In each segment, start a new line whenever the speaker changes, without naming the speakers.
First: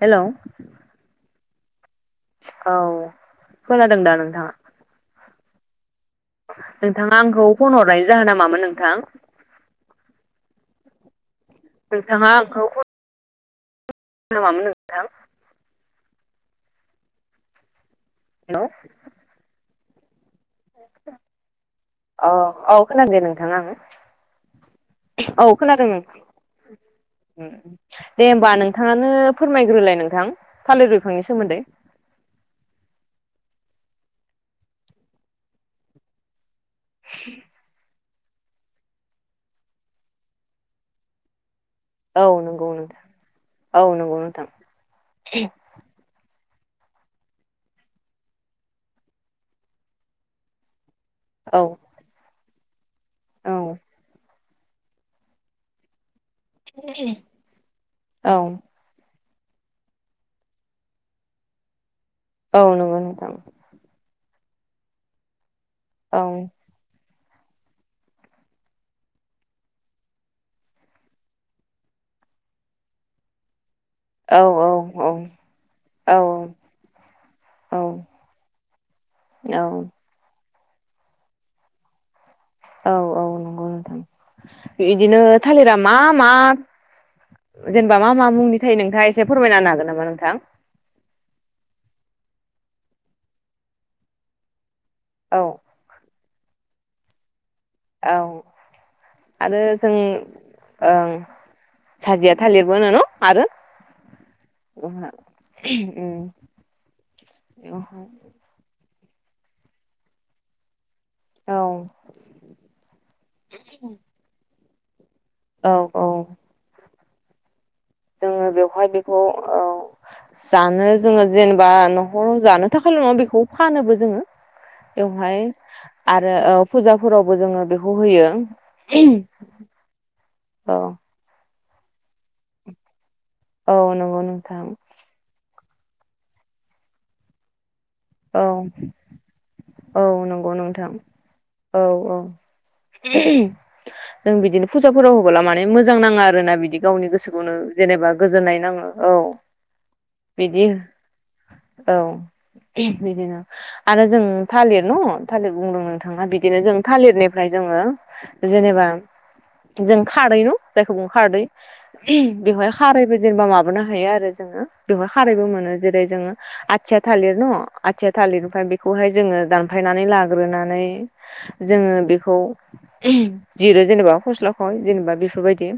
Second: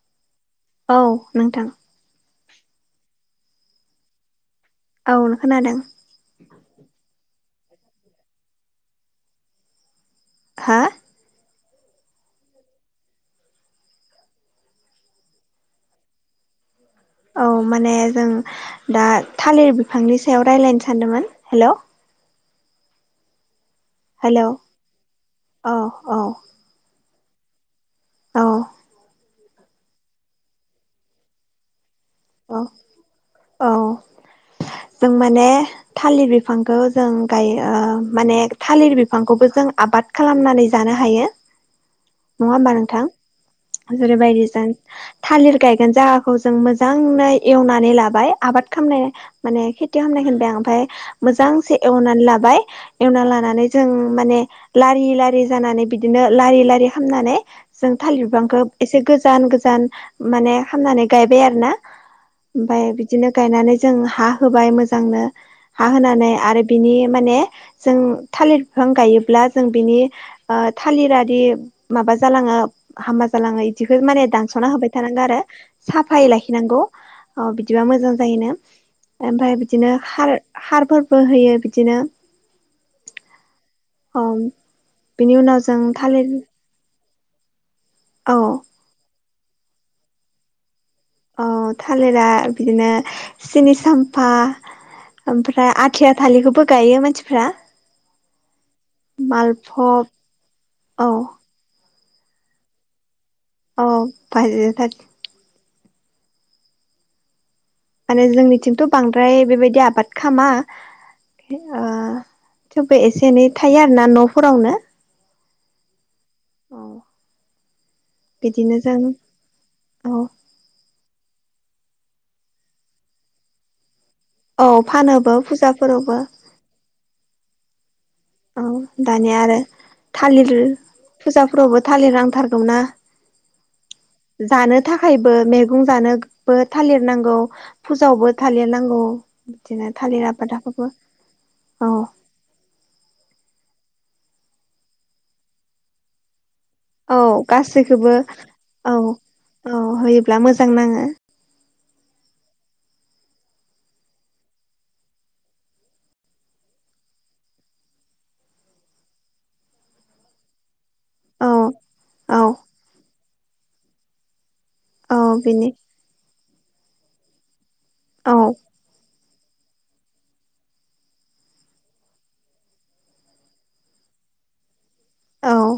Hello
औ नोंथां
औ खोनादों दा नोंथाङा
औ नों खोनादों
नोंथाङा आंखौ फन हरनायनि जाहोना मामोन नोंथां?
हा
नोंथाङा आंखौ फन- [unintelligible] मामोन नोंथां
औ माने जों
हेलौ
दा थालिर बिफांनि सायाव रायलायनो सानदोंमोन हेल'
अ औ खोनादो नोंथां आं
हेलौ
औ खोनादों नोंथां उ दे
औ
होमबा नोंथाङानो फोरमायग्रोलाय नोंथां थालिर बिफांनि सोमोन्दै
अ औ जों माने थालिर बि- फांखौ जों गायो माने थालिर बिफांखौबो जों आबाद खालामनानै जानो हायो
औ
नङा
नंगौ
होमबा नोंथां
नोंथां औ नंगौ
जेरैबायदि
नोंथां
जों थालिर गायगोन जागाखौ जों मोजानो एवनानै लाबाय आबाद खामनानो माने खेथि खामनायखो होनबाय आं ओमफाय
औ
मोजांसे एवनानै लाबाय एवना
औ
लानानै जों माने लारि लारि जानानै बिदि बिदिनो लारि लारि खामनानै जों थालिर
औ
बिफांखौ एसे गो- जान गोजान माने खामनानै गायबाय आरो ना
औ
ओमफाय
नंगौ
बिदिनो
नोंथां
गायनानै जों हा होबाय मोजांनो हा
औ
होनानै आरो बिनि माने जों थालिर बिफां गायोब्ला जों बिनि ओ थालिरादि माबा जालाङो ओ हामा जालाङै इदिखौ माने
औ औ
दानस'ना होबाय
औ
थानांगो आरो
औ
साफायै लाखि- नांगौ औ बिदिबा मोजां जायोनो ओमफ्राय बिदिनो खार खारफोरबो होयो बिदिनो
औ नंगौ नोंथां
अ
बिदिनो
बिनि उनाव
थालिरा
जों
मा मा
थालिर
जेनेबा मा मा
औ
मुंनि थायो नोंथाङा एसे फोरमायना हागोन नामा नोंथां
औ थालिरा बिदिनो सिनि सामफा
औ
ओमफ्राय आथिया थालिखौबो गायो मानसिफ्रा
औ आरो जों
मालभब
ओं
औ
साजिया थालिरबो न आरो
औ भाजिआ थालिर माने
उम
जोंनिथिंथ' बांद्राय बेबायदि आबाद खालामा
औ
ओ थेवबो एसे एनै थायो आरो ना न'फोरावनो
औ औ
औ
जोङो
बिदिनो
बेवहाय
जों
बेखौ औ‌
औ
जानो जोङो जेनेबा न'खराव जानो थाखायल नङा बेखौ फानोबो जोङो
औ फानोबो
बेवहाय
फुजाफोरावबो
आरो औ फुजाफोरावबो जोङो बेखौ होयो
औ दानिया आरो थालिर
औ
फुजा फ्रावबो थालिर नांथारगौ ना
औ नंगौ नोंथां
जानो थाखायबो गं जानोगबो थालिर नांगौ फुजायावबो
औ
थालिर नांगौ बिदिनो
औ
थालिर
नंगौ नोंथां
आबादाखौबो
औ औ जों बिदिनो फुजाफोराव होबोला माने मोजां नाङो आरोना बिदि दि गावनि
औ
गोसोखौनो जेनेबा
गासैखौबो
गोजोननाय नाङो औ
औ होयोब्ला
बिदि
मोजां नाङो
औ बिदिनो आरो जों थालिर न' थालिर बुंदों नोंथाङा बिदिनो जों थालिरनिफ्राय जोङो जेनेबा जों खारै न' जायखौ बुं खारदै
औ औ
बेवहाय खारैबो जेनेबा माबानो हायो आरो जोङो बेवहाय
औ
खारैबो
बिनि
मोनो जेरै जोङो आथिया थालिर न' आथिया
औ
थालिर ओमफ्राय बेखौहाय जोङो दान फायनानै लाग्रोनानै जोङो बेखौ जिरो जेनेबा फस्लाखौ जेनेबा बेफोरबायदि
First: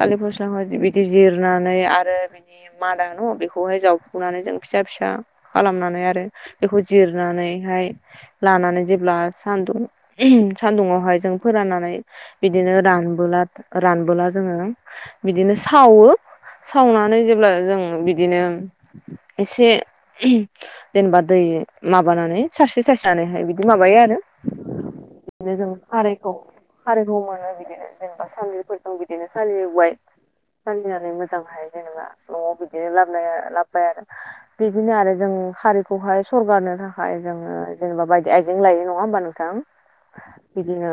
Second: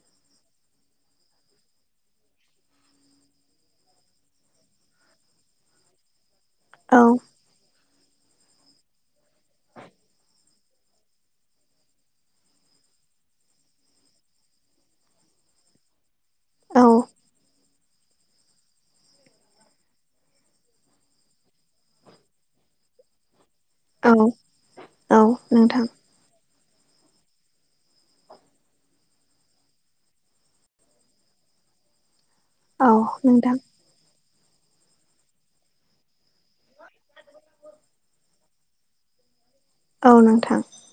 थालिर फस्लाखौहाय बिदि जिरनानै आरो बिनि मादा‌ न' बेखौहाय जावफुंनानै जों फिसा फिसा खालामनानै आरो बेखौ
औ
जिरनानैहाय लानानै जेब्ला सानदुं सान्दुंआवहाय जों फोराननानै बिदिनो रां नबोला रानबोला जोङो बिदिनो सावो
औ
सावनानै जेब्ला जों बिदिनो एसे जेनेबा दै माबानानै सारस्रि सारस्रिनानैहाय बिदि बिदि माबायो
औ
आरो
औ
बिदिनो जों
नोंथां
खारैखौ खारैखौ मोनो बिदिनो जेनेबा सान्द्रिफोर जों बिदिनो सालिबाय सालिनानै मोजांहाय जेनेबा न'आव
औ
बिदिनो लाबना-
नोंथां
लाबोबाय आरो बिदिनो आरो जों खारिखौहाय सरगारनो थाखाय जोङो जेनेबा बायदि आइजें लायो नङा होमबा नोंथां
औ नोंथां
बिदिनो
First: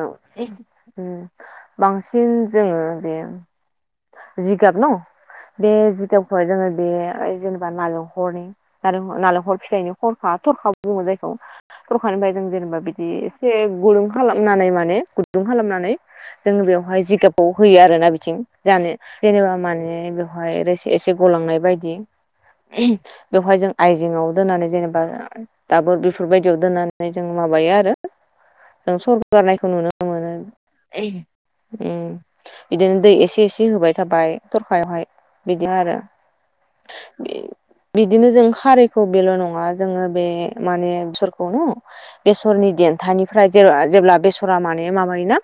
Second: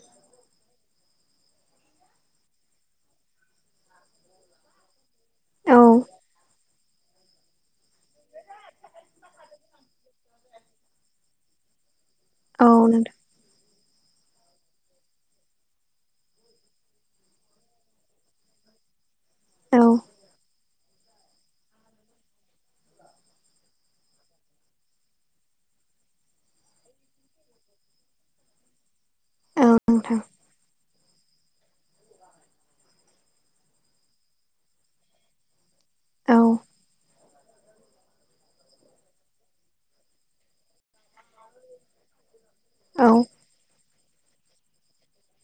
उम बांसिन जोङो बे जिगाब न' बे
औ
जिगाबखौहाय जोङो बे जेनेबा नालेंखरनि नालेंखल नालेंखर फिथायनि हरखा थरखा बुङो जायखौ थरखानिफ्राय जों
औ
जेनेबा बिदि
नोंथां
एसे गुदुं खालामनानै माने गुदुं खालामनानै जोङो बेवहाय जिगाबखौ होयो आरोना बिथिं जानो जेनेबा माने
औ
बेवहाय रोसि एसे गलांनाय बायदि बेवहाय जों आयजेङआव दोननानै जेनेबा दाबो बेफोरबायदियाव दोननानै जों माबायो आरो जों सरगारनायखौ
औ
नुनो
नोंथां
मोनो उम बिदिनो दै एसे एसे होबाय थाबाय थरखायावहाय बिदि आरो
औ
बिदिनो जों खारिखौ बेल' नङा जोङो बे माने बेसरखौनो न' बेसरनि
औ
देन्थानिफ्राय जेराव जेब्ला बेसरा माने माबायोना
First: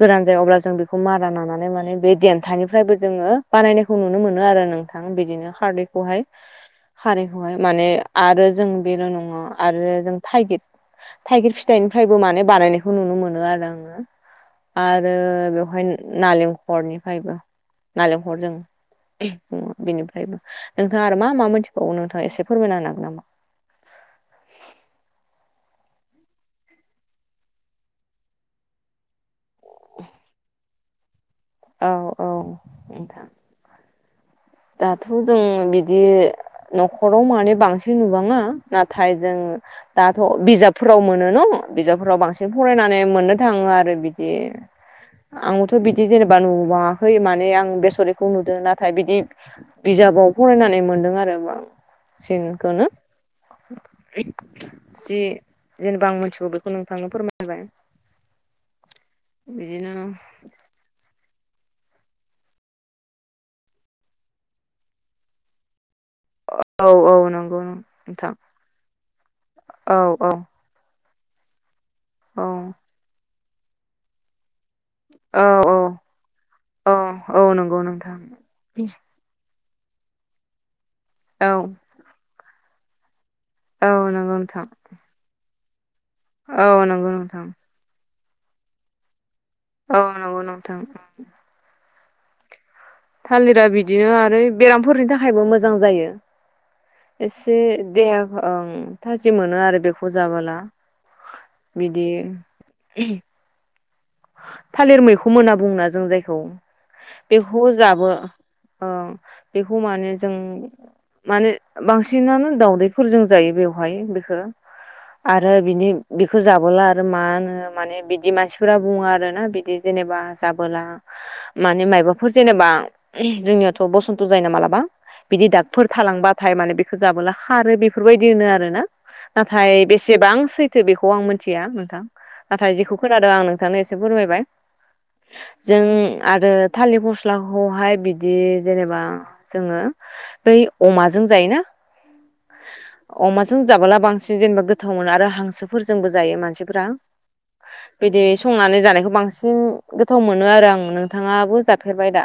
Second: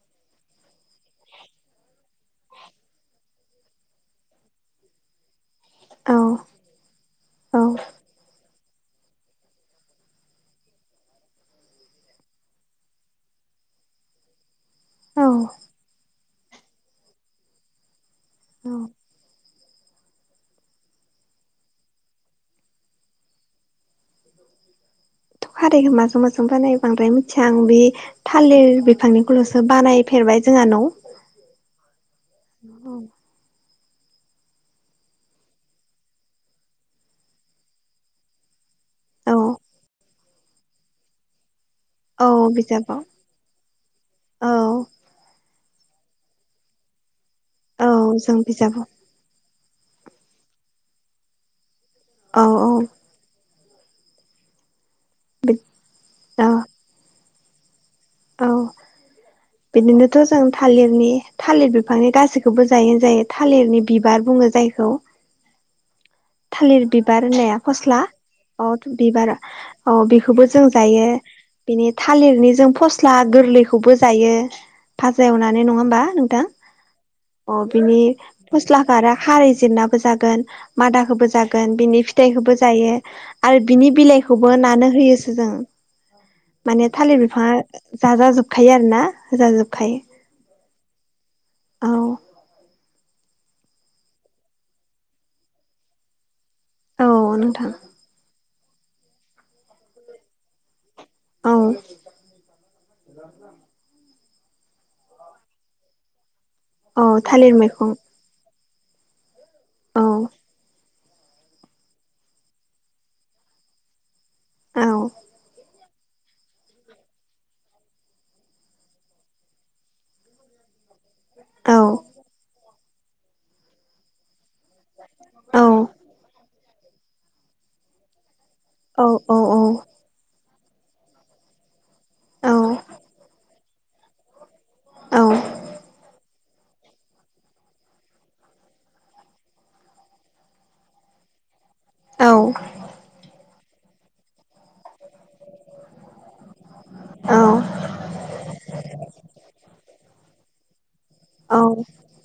गोरान जायो अब्ला जों बेखौ मारा नानानै माने बे देन्थानिफ्रायबो जों जोङो बानायनायखौ नुनो मोनो आरो नोंथां बिदिनो खारैखौहाय खारैखौहाय
औ
माने आरो जों बेल' नङा आरो जों थाइगिर थाइगिर फिथाइनिफ्रायबो माने बानायनायखौ नुनो मोनो आरो आङो आरो
औ
बेवहाय नालेंखरनिफ्रायबो नालेंखर जों ओ बेनिफ्रायबो नोंथाङा आरो मा मा मोनथिबावो नोंथां एसे फोरमायना होनो हागोन नामा
खारैखौ माजों माजों बानायो बांद्राय मिथिया आं बे थालिर बेखौ बिफांनिखौल'सो बानायफेरबाय जोंहा नाव
औ औ नोंथां । दाथ' जों बिदि न'खराव माने बांसिन नुबाङा नाथाय
औ
जों दाथ' बिजाबफोराव मोनो न' बिजाबफोराव
औ
बांसिन
बिजाबाव
फरायनानै मोननो थाङो आरो बिदि
औ
आंबोथ' बिदि जेनेबा नुबांङाखै माने आं
औ
बेसरनिखौ
जों
नुदों
बिजाबाव
नाथाय बिदि बिजाबाव फरायनानै मोनदों आरो
औ औ
बांसिनखौनो जि जेनेबा आं मिथिगौ
औ
बेखौ नोंथांनो फोरमायना होबाय ।
औ बिदिनोथ' जों थालिरनि थालिर बिफांनि गासैखौबो जायो जायो थालिरनि बिबार बुङो जायखौ थालिर
औ औ
बिबार होननाया
नंगौ
फस्ला
नोंथां
अ बिबार औ बेखौबो जों जायो । बिनि
औ
थालिरनि जों फस्ला गोरलैखौबो जायो । भाजा एवनानै नङा होमबा नोंथां
औ औ
अ
नंगौ
बिनि
नोंथां
फस्लाखौ आरो खारै जिरनाबो जागोन मादाखौबो
औ
जागोन बिनि फिथाइखौबो जायो । आरो बिनि
औ नंगौ
बिलाइखौबो
नोंथां
नानो होयोसो जों
औ
माने
नंगौ
थालिर
नोंथां
बिफाङा जाजा जोबखायो आरोना
औ नंगौ नोंथां
होजाजोबखायो औ
थालिरा बिदिनो आरो बेरामफोरनि थाखायबो मोजां जायो
औ
एसे
नोंथां
देहाखौबो थाजिम मोनो आरो बेखौ जाबोला
औ
बिदि उहो थालिर मैखुम होनना बुंङोना जों जायखौ
औ थालिर
बेखौ
मैखं
जाबो औ बेखौ
औ
माने जों माने बांसिनानो दावदैफोरजों जायो बेवहाय बेखौ
औ
आरो बिनि बिखौ जाबोला आरो मा होनो माने बिदि मानसिफोरा बुङो आरो ना बिदि जेनेबा जाबोला
औ
मानिे मायबाफोर जेनेबा जोंनियाथ' बसन्त जायो ना मालाबा बिदि
औ
डाक्टर थालांबाथाय माने बेखौ जाबोला खारो बेफोरबायदि होनो आरो आरोना
औ औ
नाथाय बेसेबां सै थो बेखौ आं मिथिया नोंथां नाथाय
औ
जेखौ खोनादों आं नोंथांनो एसे फोरमायबाय
औ
जों आ आरो थालिर फस्लाखौहाय बिदि जेनेबा जोङो बै अमाजों जायो ना
औ
अमाजों जाबोला बांसिन जेनेबा गोथाव मोनो आरो हांसोफोरजोंबो जायो मानसि फ्रा
औ
बिदि संनानै जानायखौ बांसिन गोथाव मोनो आरो आं नोंथाङाबो
औ
जाफेरबाय दा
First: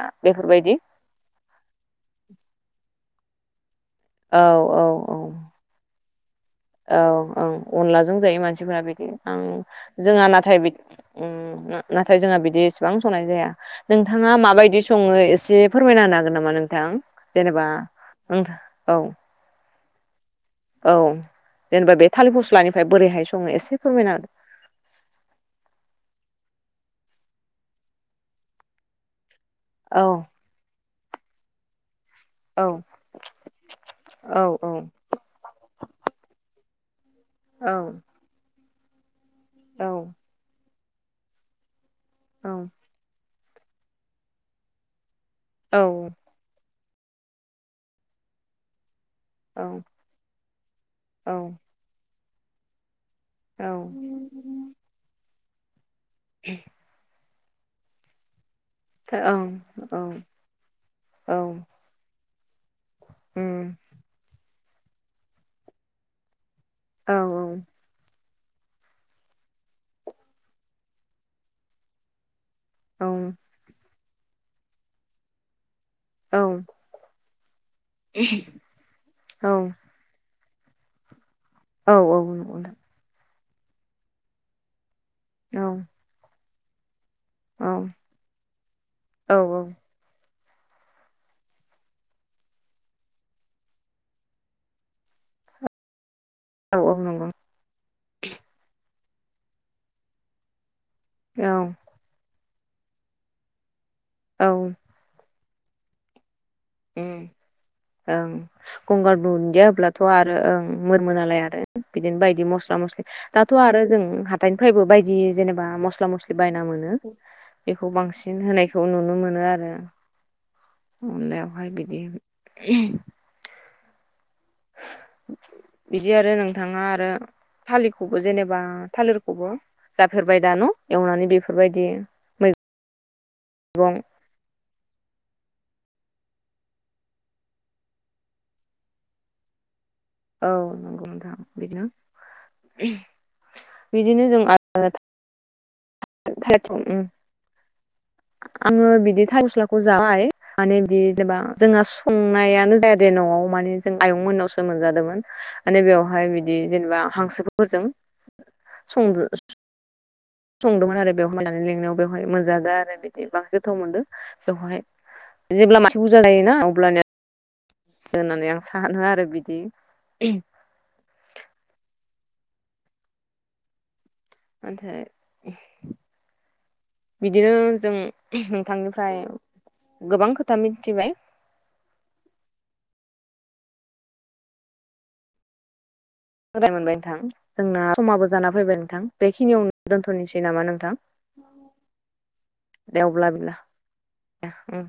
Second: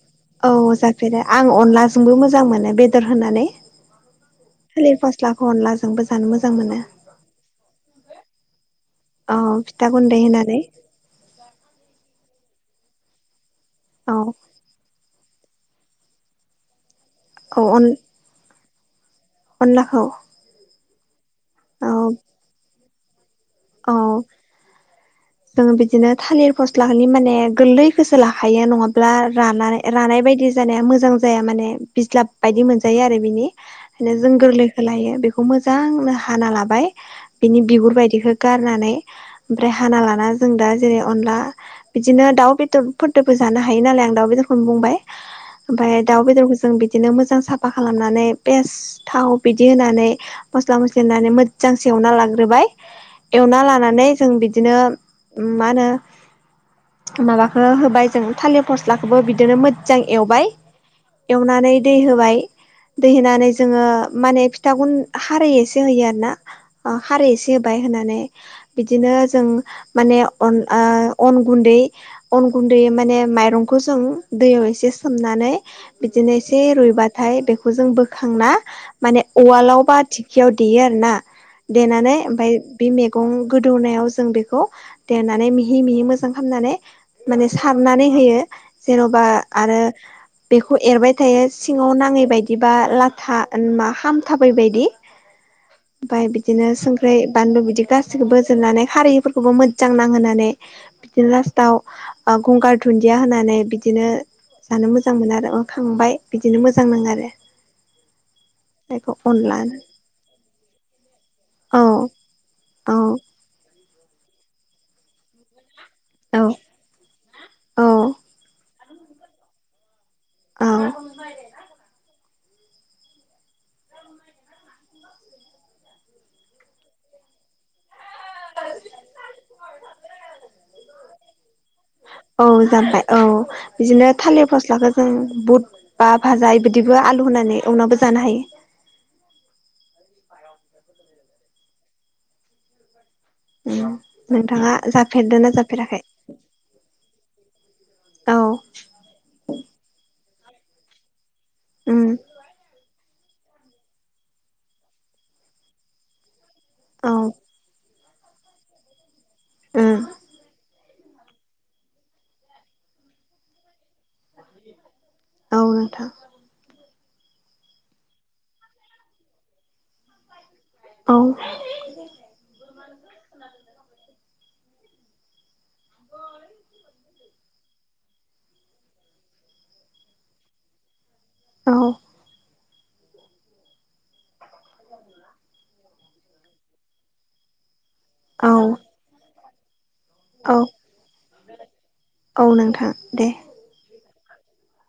औ
बेफोरबायदि
जाफेरो आं अनलाजोंबो मोजां मोनो बेदर होनानै
औ औ
थालिर फस्लाखौ अनलाजोंंबो
औ औ अनलाजों जायो मानसिफोरा बे
औ फिथा गुन्दै
जोंहा नाथाय
होनानै
नाथाय जोंहा बिदि इसेबां संनाय जाया ।
औ
नोंथाङा माबायदि सङो एसे फोरमायना होनो हागोन नामा नोंथां
औ
जेनेबा
अन
औ
अनलाखौ
औ
औ
जेनेबा बे थालिर फस्लानिफ्राय बोरैहाय सं
औ जोङो बिदिनो थालिर फस्थ लानि माने गोरलैखौसो लाखायो नङाब्ला राना
औ
रानाय बायदि जानाया मो मोजां जाया माने। बिज्लाब
औ
बायदि मोनजायो आरो बिनिनो जों
औ औ
गोरलैखौ लायो बेखौ मोजांनो हाना लाबाय। बिनि
औ
बिगुर बायदिखौ गारनानै ओमफ्राय
औ
हाना लाना जों दा जेरै अनला। बिदिनो
औ
दाउ बेदरफोरदबो जानो हायो नालाय आं दाउ बेदरखौनो बुंबाय ओमफाय
औ
दाउ बेदरखौ जों। बिदिनो मोजां साफा खालामनानै पेस। थाव
औ
बिदि होनानै मस्ला मस्लि होनानै मोजां सेवना लाग्रोबाय। एवना
औ ओं
लानानै जों बिदिनो मा होनो।
[unintelligible]
माबाखौ होबाय जों थालिर फस्लाखौबो
औ
बिदिनो मोजां
उम
एवबाय। एवनानै दै होबाय दै होनानै जोङो माने थागुन खारै एसे होयो आरो ना ओ
औ
खारै एसे होबाय होननानै बिदिनो जों माने अन ओ अन गुन्दै। अन गुन्दै माने
औ
माइरंखौ जों दैयाव एसे सोमनानै बिदिनो एसे रुइबाथाय बेखौ जों बोखांना माने उवालावबा थि खियाव देयो आर ना देनानै ओमफफ्राय बे मैगं गोदौनायाव जों बेखौ। देनानै मिहि मिहि मोजां खामनानै। माने
औ
सारनानै होयो जेन'बा
औ नंगौ नोंथां औ
आरो। बेखौ एरबाय थायो सिङाव नाङै बायदि बा लाथा मा खामथाबै बायदि। [inaudible] ओमफाय बिदिनो
औ औ
संख्रि
नंगौ
बानलु बिदि गासैखौबो होजोबनानै खारैफोरखौबो मोजां नांहोनानै। बिदिनो
औ
लास्टाव ओ गंगार दुन्दिया होनानै बिदिनो
औ
जानो मोजां मोनो आरो अ। खांबाय। बिदिनो मोजां नाङो
उम
आरो।
ओं
जायखौ
गंगार
अनला
दुन्दिया होब्लाथ' आरो ओं मोरमोन नालाय आरो
औ
बिदिनो बाय। बिदि मस्ला
औ
मस्लि दाथ आरो जों हाथायनिफ्राय बायदि जेनेबा मस मस्ला मस्लि
औ
बायना मोनो बेखौ बांसिन होनायखौ नुनो मोनो आरो।
औ
अ लहाय बिदि बिदि आरो नोंथाङा आरो थालि खौबो जेनेबा थालिरखौबो जाफेरबाय दा न' एवनानै? बेफोरबायदि
औ जामबाय औ
मैगं
बिदिनो थालिर फस्लाखौ जों बुथ बा भाजा इबदिबो आलु होनानै एवनावाबो जानो हायो।
औ नंगौ नोंथां बिदिनो।
हायो
बिदिनो जों
नोंथाङा जाफेरदों ना जाफेराखै
[unintelligible]
औ
आङो बिदि थाइ गस्लाखौ जाबाय माने बिदि जेनेबा जोंहा
उम
संनायानो जाया न'आव माने जों आयंमोननावसो मोनजादोंमोन ।माने बेवहाय बिदि बिदि जेनेबा
औ
हांसोफोरजों संदो।
उम
संदोंमोन आरो बेवहायनानै लेंनायाव बेवहाय मोनजादा आरो बिदि बां गोथाव मोन्दों। बेवहाय
औ
जेब्ला मानसे
नोंथां
बुरजा जायोना अब्लानिया। होननानै आं सानो आरो बिदि।
औ।
नाथाय बिदिनो जों नोंथांनिफ्राय गोबां खोथा मिथिबाय।
औ। [unintelligible]
माय मोनबाय नोंथां जोंना समाबो जाना फैबाय नोंथां बेखिनियावनो दोनथ'नोसै
औ
नामा नोंथां?
औ नोंथां
दे अब्ला बि दे उम।